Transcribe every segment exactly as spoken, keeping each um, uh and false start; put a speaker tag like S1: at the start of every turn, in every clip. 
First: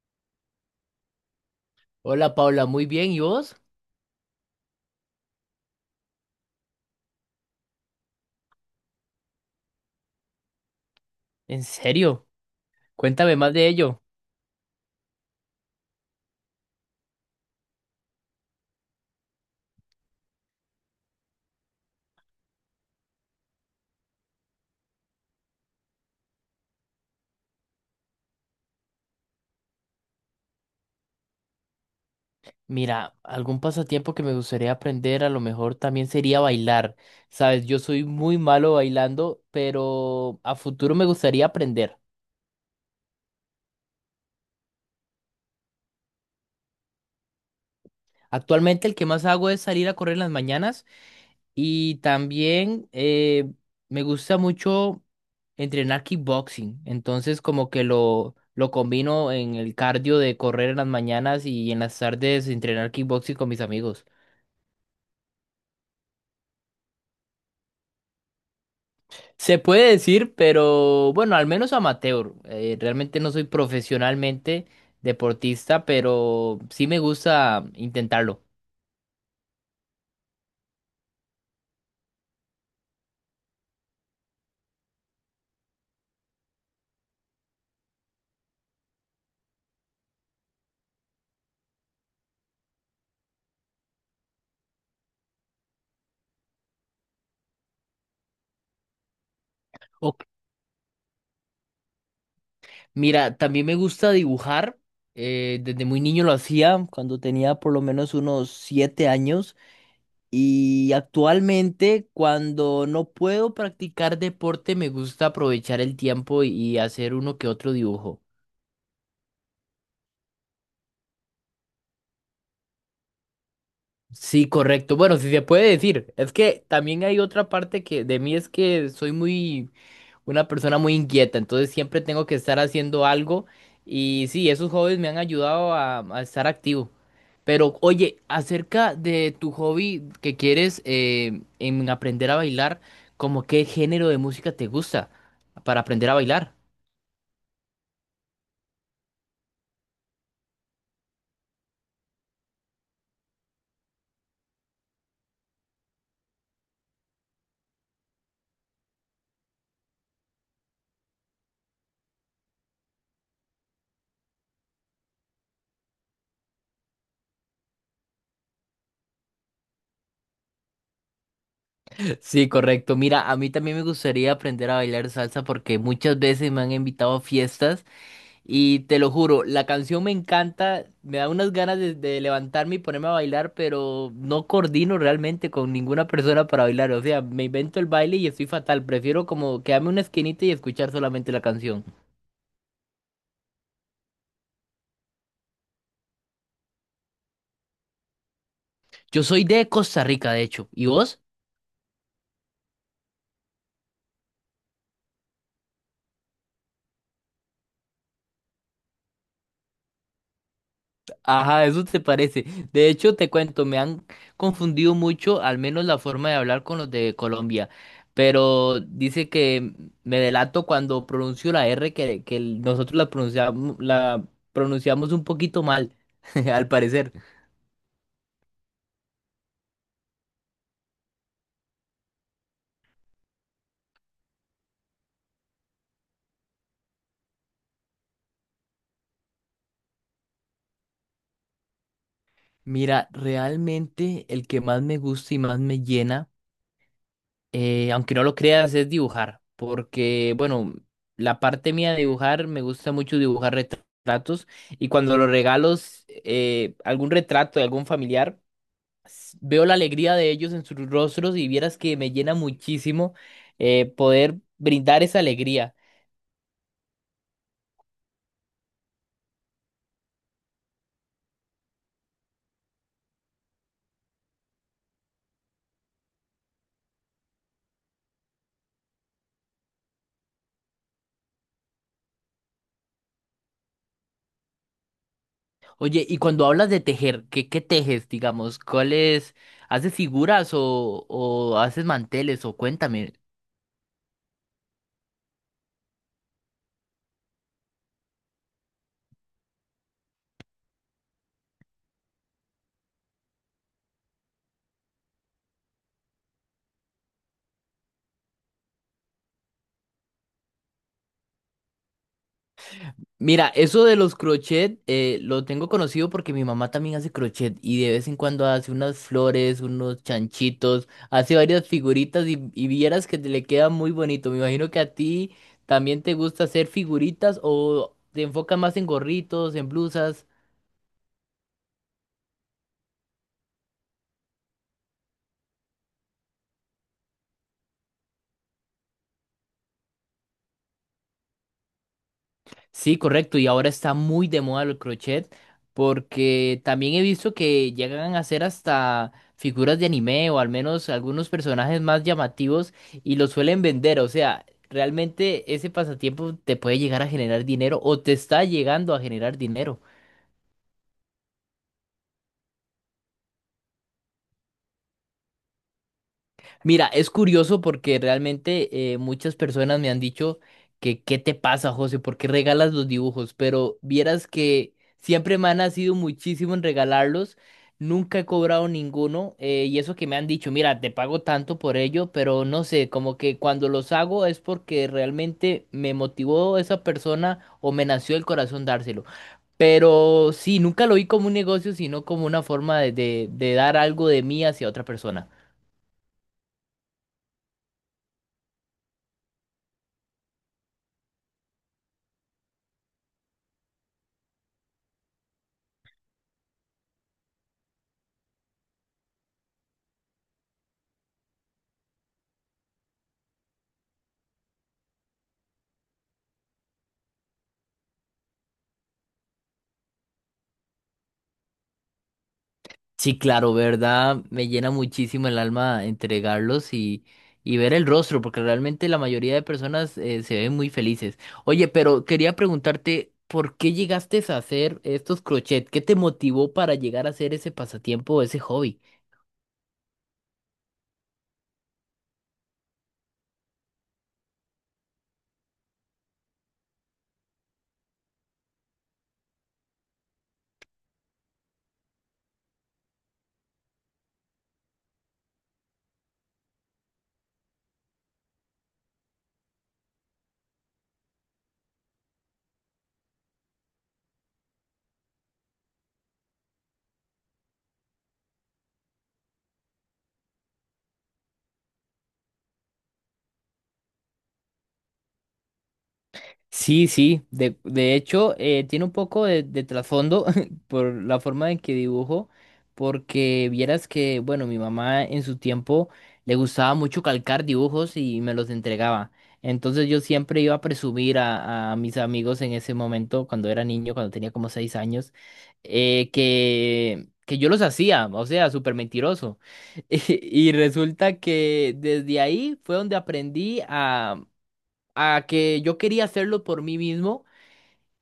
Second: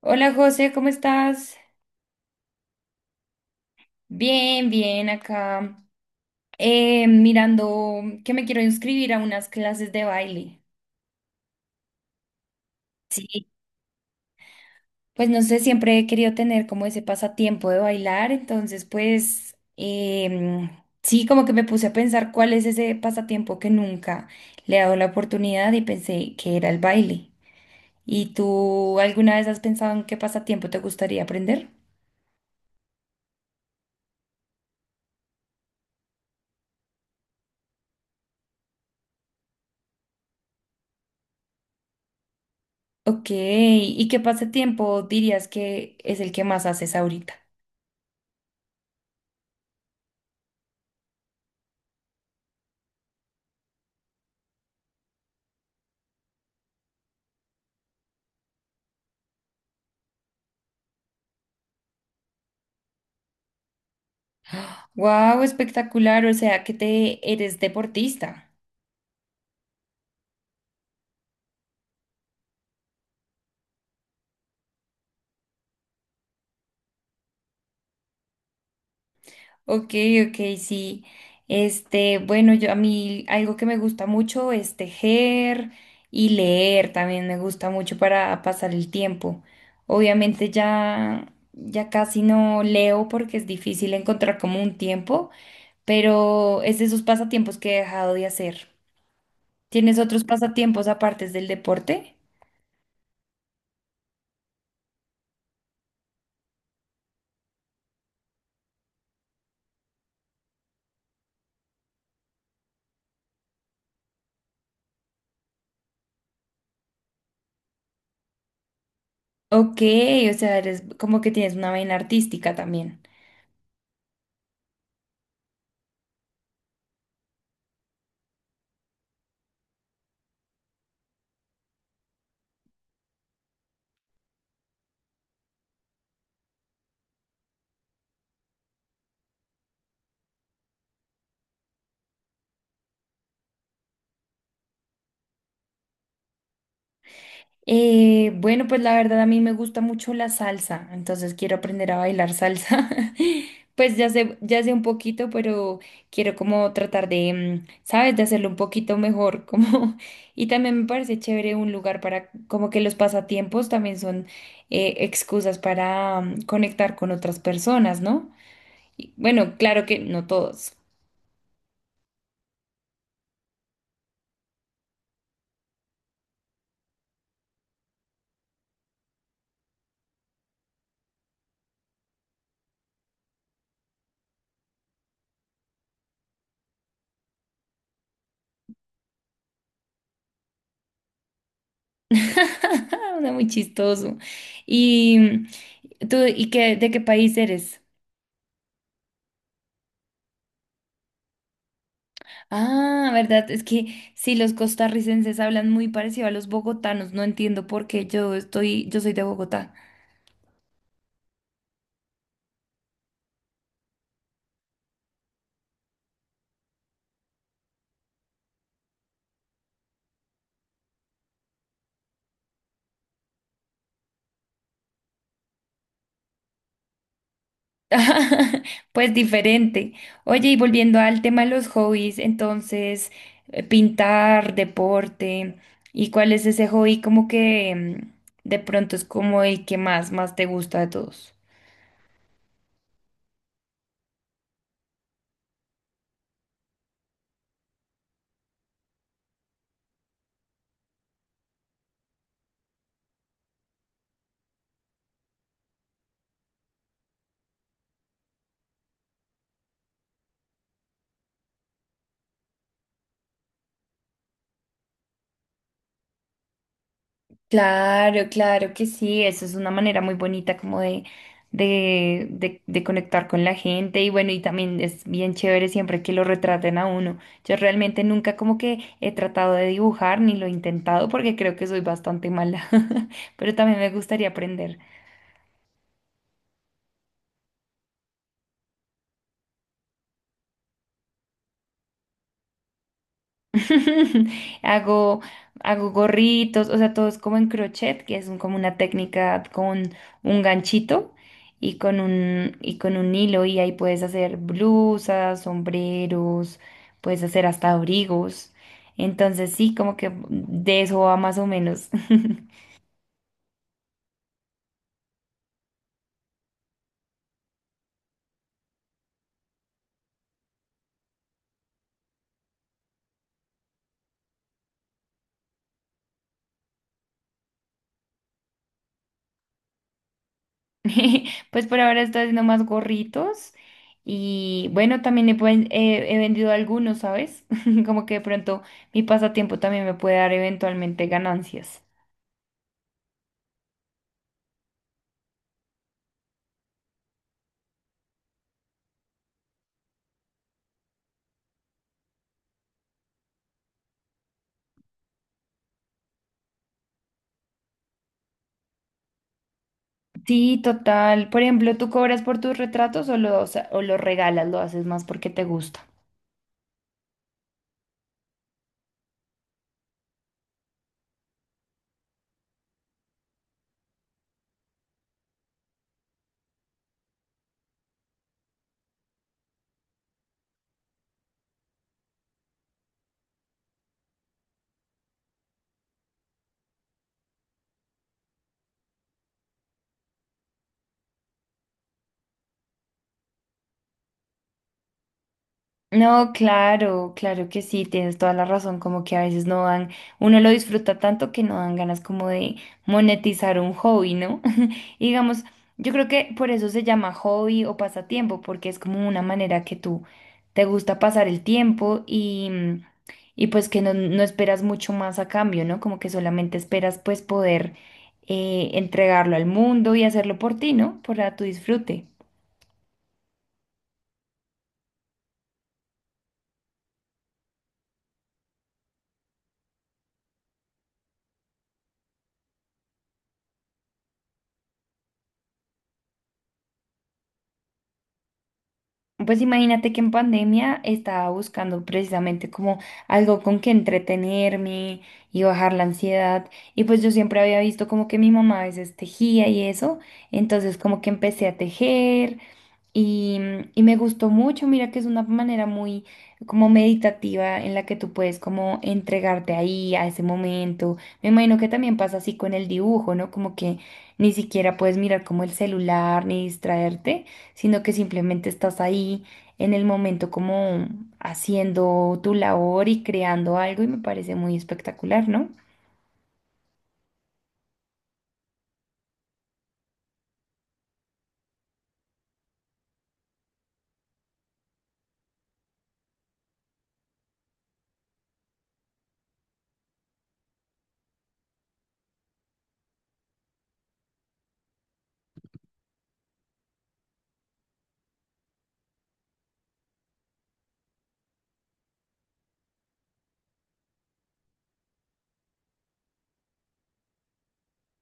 S1: Hola José, ¿cómo estás?
S2: Hola Paula, muy bien, ¿y vos?
S1: Bien, bien, acá eh, mirando que me quiero inscribir a unas clases de baile.
S2: ¿En serio? Cuéntame
S1: Sí.
S2: más de ello.
S1: Pues no sé, siempre he querido tener como ese pasatiempo de bailar, entonces pues em, sí, como que me puse a pensar cuál es ese pasatiempo que nunca le he dado la oportunidad y pensé que era el baile. ¿Y tú alguna vez has pensado en qué pasatiempo te gustaría aprender?
S2: Mira, algún pasatiempo que me gustaría aprender a lo mejor también sería bailar. Sabes, yo soy muy malo bailando, pero a futuro me gustaría aprender.
S1: Ok, ¿y qué pasatiempo dirías que es el que más haces ahorita?
S2: Actualmente el que más hago es salir a correr en las mañanas y también eh, me gusta mucho entrenar kickboxing. Entonces como que lo, lo combino en el cardio de correr en las mañanas y en las tardes entrenar kickboxing con mis amigos.
S1: Wow, espectacular, o sea que te eres deportista.
S2: Se puede decir, pero bueno, al menos amateur. Eh, realmente no soy profesionalmente deportista, pero sí me gusta intentarlo.
S1: Ok, ok, sí. Este, bueno, yo a mí algo que me gusta mucho es tejer y leer, también me gusta mucho para pasar el tiempo. Obviamente ya ya casi no leo porque es difícil encontrar como un tiempo, pero es de esos pasatiempos que he dejado de hacer. ¿Tienes otros
S2: Ok.
S1: pasatiempos aparte del deporte?
S2: Mira, también me gusta dibujar. eh, desde muy niño lo hacía, cuando tenía por lo menos unos siete años. Y actualmente, cuando no puedo practicar deporte, me gusta aprovechar el tiempo y y hacer uno que otro dibujo.
S1: Ok, o sea, eres como que tienes una vaina artística también.
S2: Sí, correcto. Bueno, si se puede decir, es que también hay otra parte que de mí es que soy muy una persona muy inquieta, entonces siempre tengo que estar haciendo algo y sí, esos hobbies me han ayudado a, a estar activo. Pero oye, acerca de tu hobby que quieres eh, en aprender a bailar, ¿cómo qué género de música te gusta para aprender a bailar?
S1: Eh, bueno, pues la verdad a mí me gusta mucho la salsa, entonces quiero aprender a bailar salsa. Pues ya sé, ya sé un poquito, pero quiero como tratar de, mm, ¿sabes? De hacerlo un poquito mejor, como... Y también me parece chévere un lugar para, como que los pasatiempos también son eh, excusas para mm, conectar con otras personas, ¿no? Y, bueno, claro que no todos.
S2: Sí, correcto. Mira, a mí también me gustaría aprender a bailar salsa porque muchas veces me han invitado a fiestas. Y te lo juro, la canción me encanta, me da unas ganas de, de levantarme y ponerme a bailar, pero no coordino realmente con ninguna persona para bailar. O sea, me invento el baile y estoy fatal. Prefiero como quedarme en una esquinita y escuchar solamente la canción.
S1: Una muy chistoso. ¿Y tú, y qué, de qué país eres?
S2: Yo soy de Costa Rica, de hecho. ¿Y vos?
S1: Ah, verdad, es que sí, los costarricenses hablan muy parecido a los bogotanos, no entiendo por qué yo estoy, yo soy de Bogotá.
S2: Ajá, eso te parece. De hecho, te cuento, me han confundido mucho, al menos la forma de hablar con los de Colombia. Pero dice que me delato cuando pronuncio la R que, que nosotros la pronunciamos, la pronunciamos un poquito mal, al parecer.
S1: Pues diferente. Oye, y volviendo al tema de los hobbies, entonces, eh, pintar, deporte, ¿y cuál es ese hobby como que mm, de pronto es como el que más, más te gusta de todos?
S2: Mira, realmente el que más me gusta y más me llena. eh, aunque no lo creas, es dibujar, porque, bueno, la parte mía de dibujar, me gusta mucho dibujar retratos y cuando los regalos eh, algún retrato de algún familiar, s- veo la alegría de ellos en sus rostros y vieras que me llena muchísimo eh, poder brindar esa alegría.
S1: Claro, claro que sí, eso es una manera muy bonita como de, de, de, de conectar con la gente y bueno, y también es bien chévere siempre que lo retraten a uno. Yo realmente nunca como que he tratado de dibujar ni lo he intentado porque creo que soy bastante mala, pero también me gustaría aprender.
S2: Oye, y cuando hablas de tejer, ¿qué, qué tejes, digamos? ¿Cuáles? ¿Haces figuras o, o haces manteles? O cuéntame.
S1: Hago, Hago gorritos, o sea, todo es como en crochet, que es un- como una técnica con un ganchito y con un, y con un hilo, y ahí puedes hacer blusas, sombreros, puedes hacer hasta abrigos. Entonces, sí, como que de eso va más o menos.
S2: Mira, eso de los crochet eh, lo tengo conocido porque mi mamá también hace crochet y de vez en cuando hace unas flores, unos chanchitos, hace varias figuritas y, y vieras que te le queda muy bonito. Me imagino que a ti también te gusta hacer figuritas o te enfocas más en gorritos, en blusas.
S1: Pues por ahora estoy haciendo más gorritos y bueno, también he, ven- he- he vendido algunos, ¿sabes? Como que de pronto mi pasatiempo también me puede dar eventualmente ganancias.
S2: Sí, correcto. Y ahora está muy de moda el crochet porque también he visto que llegan a hacer hasta figuras de anime o al menos algunos personajes más llamativos y los suelen vender. O sea, realmente ese pasatiempo te puede llegar a generar dinero o te está llegando a generar dinero.
S1: Sí, total. Por ejemplo, ¿tú cobras por tus retratos o los, o los regalas? ¿Lo haces más porque te gusta?
S2: Mira, es curioso porque realmente eh, muchas personas me han dicho que ¿qué te pasa, José? ¿Por qué regalas los dibujos? Pero vieras que siempre me han sido muchísimo en regalarlos, nunca he cobrado ninguno eh, y eso que me han dicho, mira, te pago tanto por ello, pero no sé, como que cuando los hago es porque realmente me motivó esa persona o me nació el corazón dárselo. Pero sí, nunca lo vi como un negocio, sino como una forma de, de de dar algo de mí hacia otra persona.
S1: No, claro, claro que sí, tienes toda la razón, como que a veces no dan, uno lo disfruta tanto que no dan ganas como de monetizar un hobby, ¿no? Y digamos, yo creo que por eso se llama hobby o pasatiempo, porque es como una manera que tú te gusta pasar el tiempo y, y pues que no, no esperas mucho más a cambio, ¿no? Como que solamente esperas pues poder eh, entregarlo al mundo y hacerlo por ti, ¿no? Para tu disfrute.
S2: Sí, claro, verdad, me llena muchísimo el alma entregarlos y, y ver el rostro, porque realmente la mayoría de personas eh, se ven muy felices. Oye, pero quería preguntarte, ¿por qué llegaste a hacer estos crochet? ¿Qué te motivó para llegar a hacer ese pasatiempo, ese hobby?
S1: Pues imagínate que en pandemia estaba buscando precisamente como algo con que entretenerme y bajar la ansiedad. Y pues yo siempre había visto como que mi mamá a veces tejía y eso. Entonces como que empecé a tejer y, y me gustó mucho, mira que es una manera muy como meditativa en la que tú puedes como entregarte ahí a ese momento. Me imagino que también pasa así con el dibujo, ¿no? Como que ni siquiera puedes mirar como el celular ni distraerte, sino que simplemente estás ahí en el momento como haciendo tu labor y creando algo y me parece muy espectacular, ¿no?
S2: Sí, sí, de, de hecho eh, tiene un poco de, de trasfondo por la forma en que dibujo, porque vieras que, bueno, mi mamá en su tiempo le gustaba mucho calcar dibujos y me los entregaba. Entonces yo siempre iba a presumir a, a mis amigos en ese momento, cuando era niño, cuando tenía como seis años, eh, que, que yo los hacía, o sea, súper mentiroso. Y resulta que desde ahí fue donde aprendí a que yo quería hacerlo por mí mismo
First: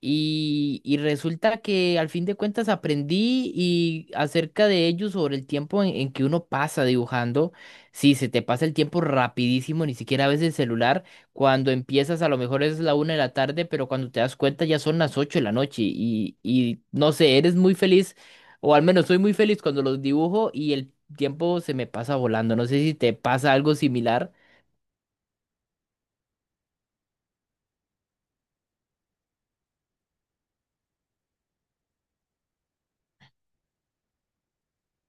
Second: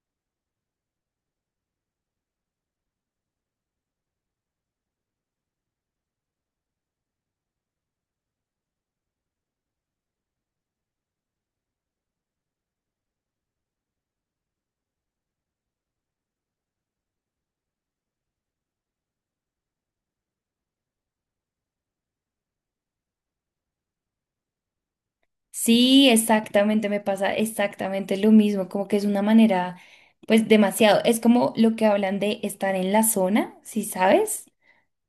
S2: y, y resulta que al fin de cuentas aprendí y acerca de ello sobre el tiempo en, en que uno pasa dibujando. Sí, se te pasa el tiempo rapidísimo, ni siquiera ves el celular. Cuando empiezas a lo mejor es la una de la tarde, pero cuando te das cuenta ya son las ocho de la noche y, y no sé, eres muy feliz o al menos soy muy feliz cuando los dibujo y el tiempo se me pasa volando. No sé si te pasa algo similar.
S1: Sí, exactamente, me pasa exactamente lo mismo, como que es una manera, pues demasiado, es como lo que hablan de estar en la zona, ¿si sabes?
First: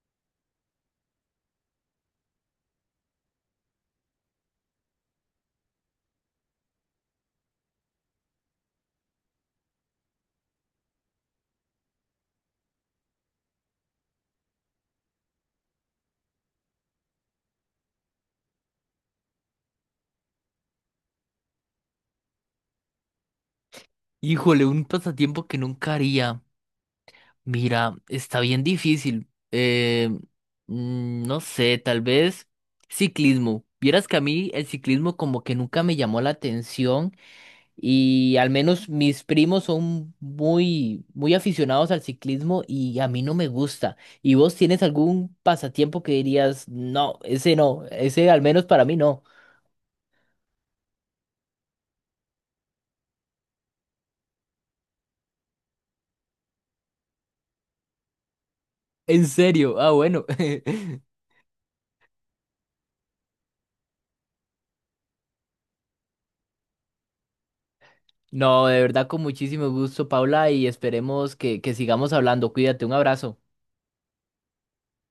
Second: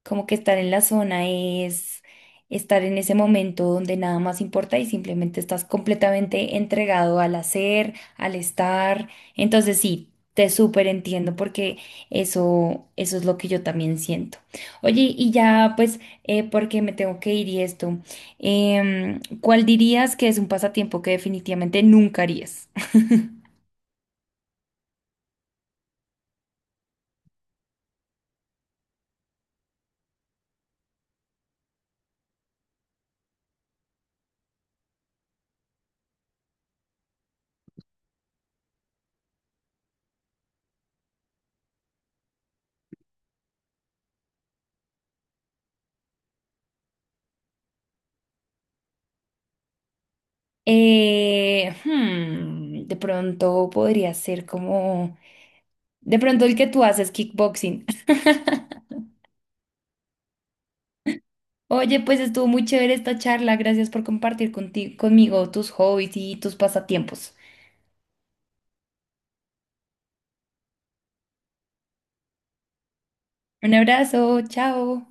S1: Como que estar en la zona es estar en ese momento donde nada más importa y simplemente estás completamente entregado al hacer, al estar. Entonces sí, te súper entiendo porque eso, eso es lo que yo también siento. Oye, y ya pues, eh, porque me tengo que ir y esto, em, ¿cuál dirías que es un pasatiempo que definitivamente nunca harías?
S2: Híjole, un pasatiempo que nunca haría. Mira, está bien difícil. Eh, mm, no sé, tal vez ciclismo. Vieras que a mí el ciclismo como que nunca me llamó la atención y al menos mis primos son muy, muy aficionados al ciclismo y a mí no me gusta. ¿Y vos tienes algún pasatiempo que dirías, no, ese no, ese al menos para mí no?
S1: Eh, hmm, de pronto podría ser como... De pronto el que tú haces kickboxing.
S2: ¿En serio? Ah, bueno.
S1: Oye, pues estuvo muy chévere esta charla. Gracias por compartir conti- conmigo tus hobbies y tus pasatiempos.
S2: No, de verdad con muchísimo gusto, Paula, y esperemos que, que sigamos hablando. Cuídate, un abrazo.
S1: Un abrazo, chao.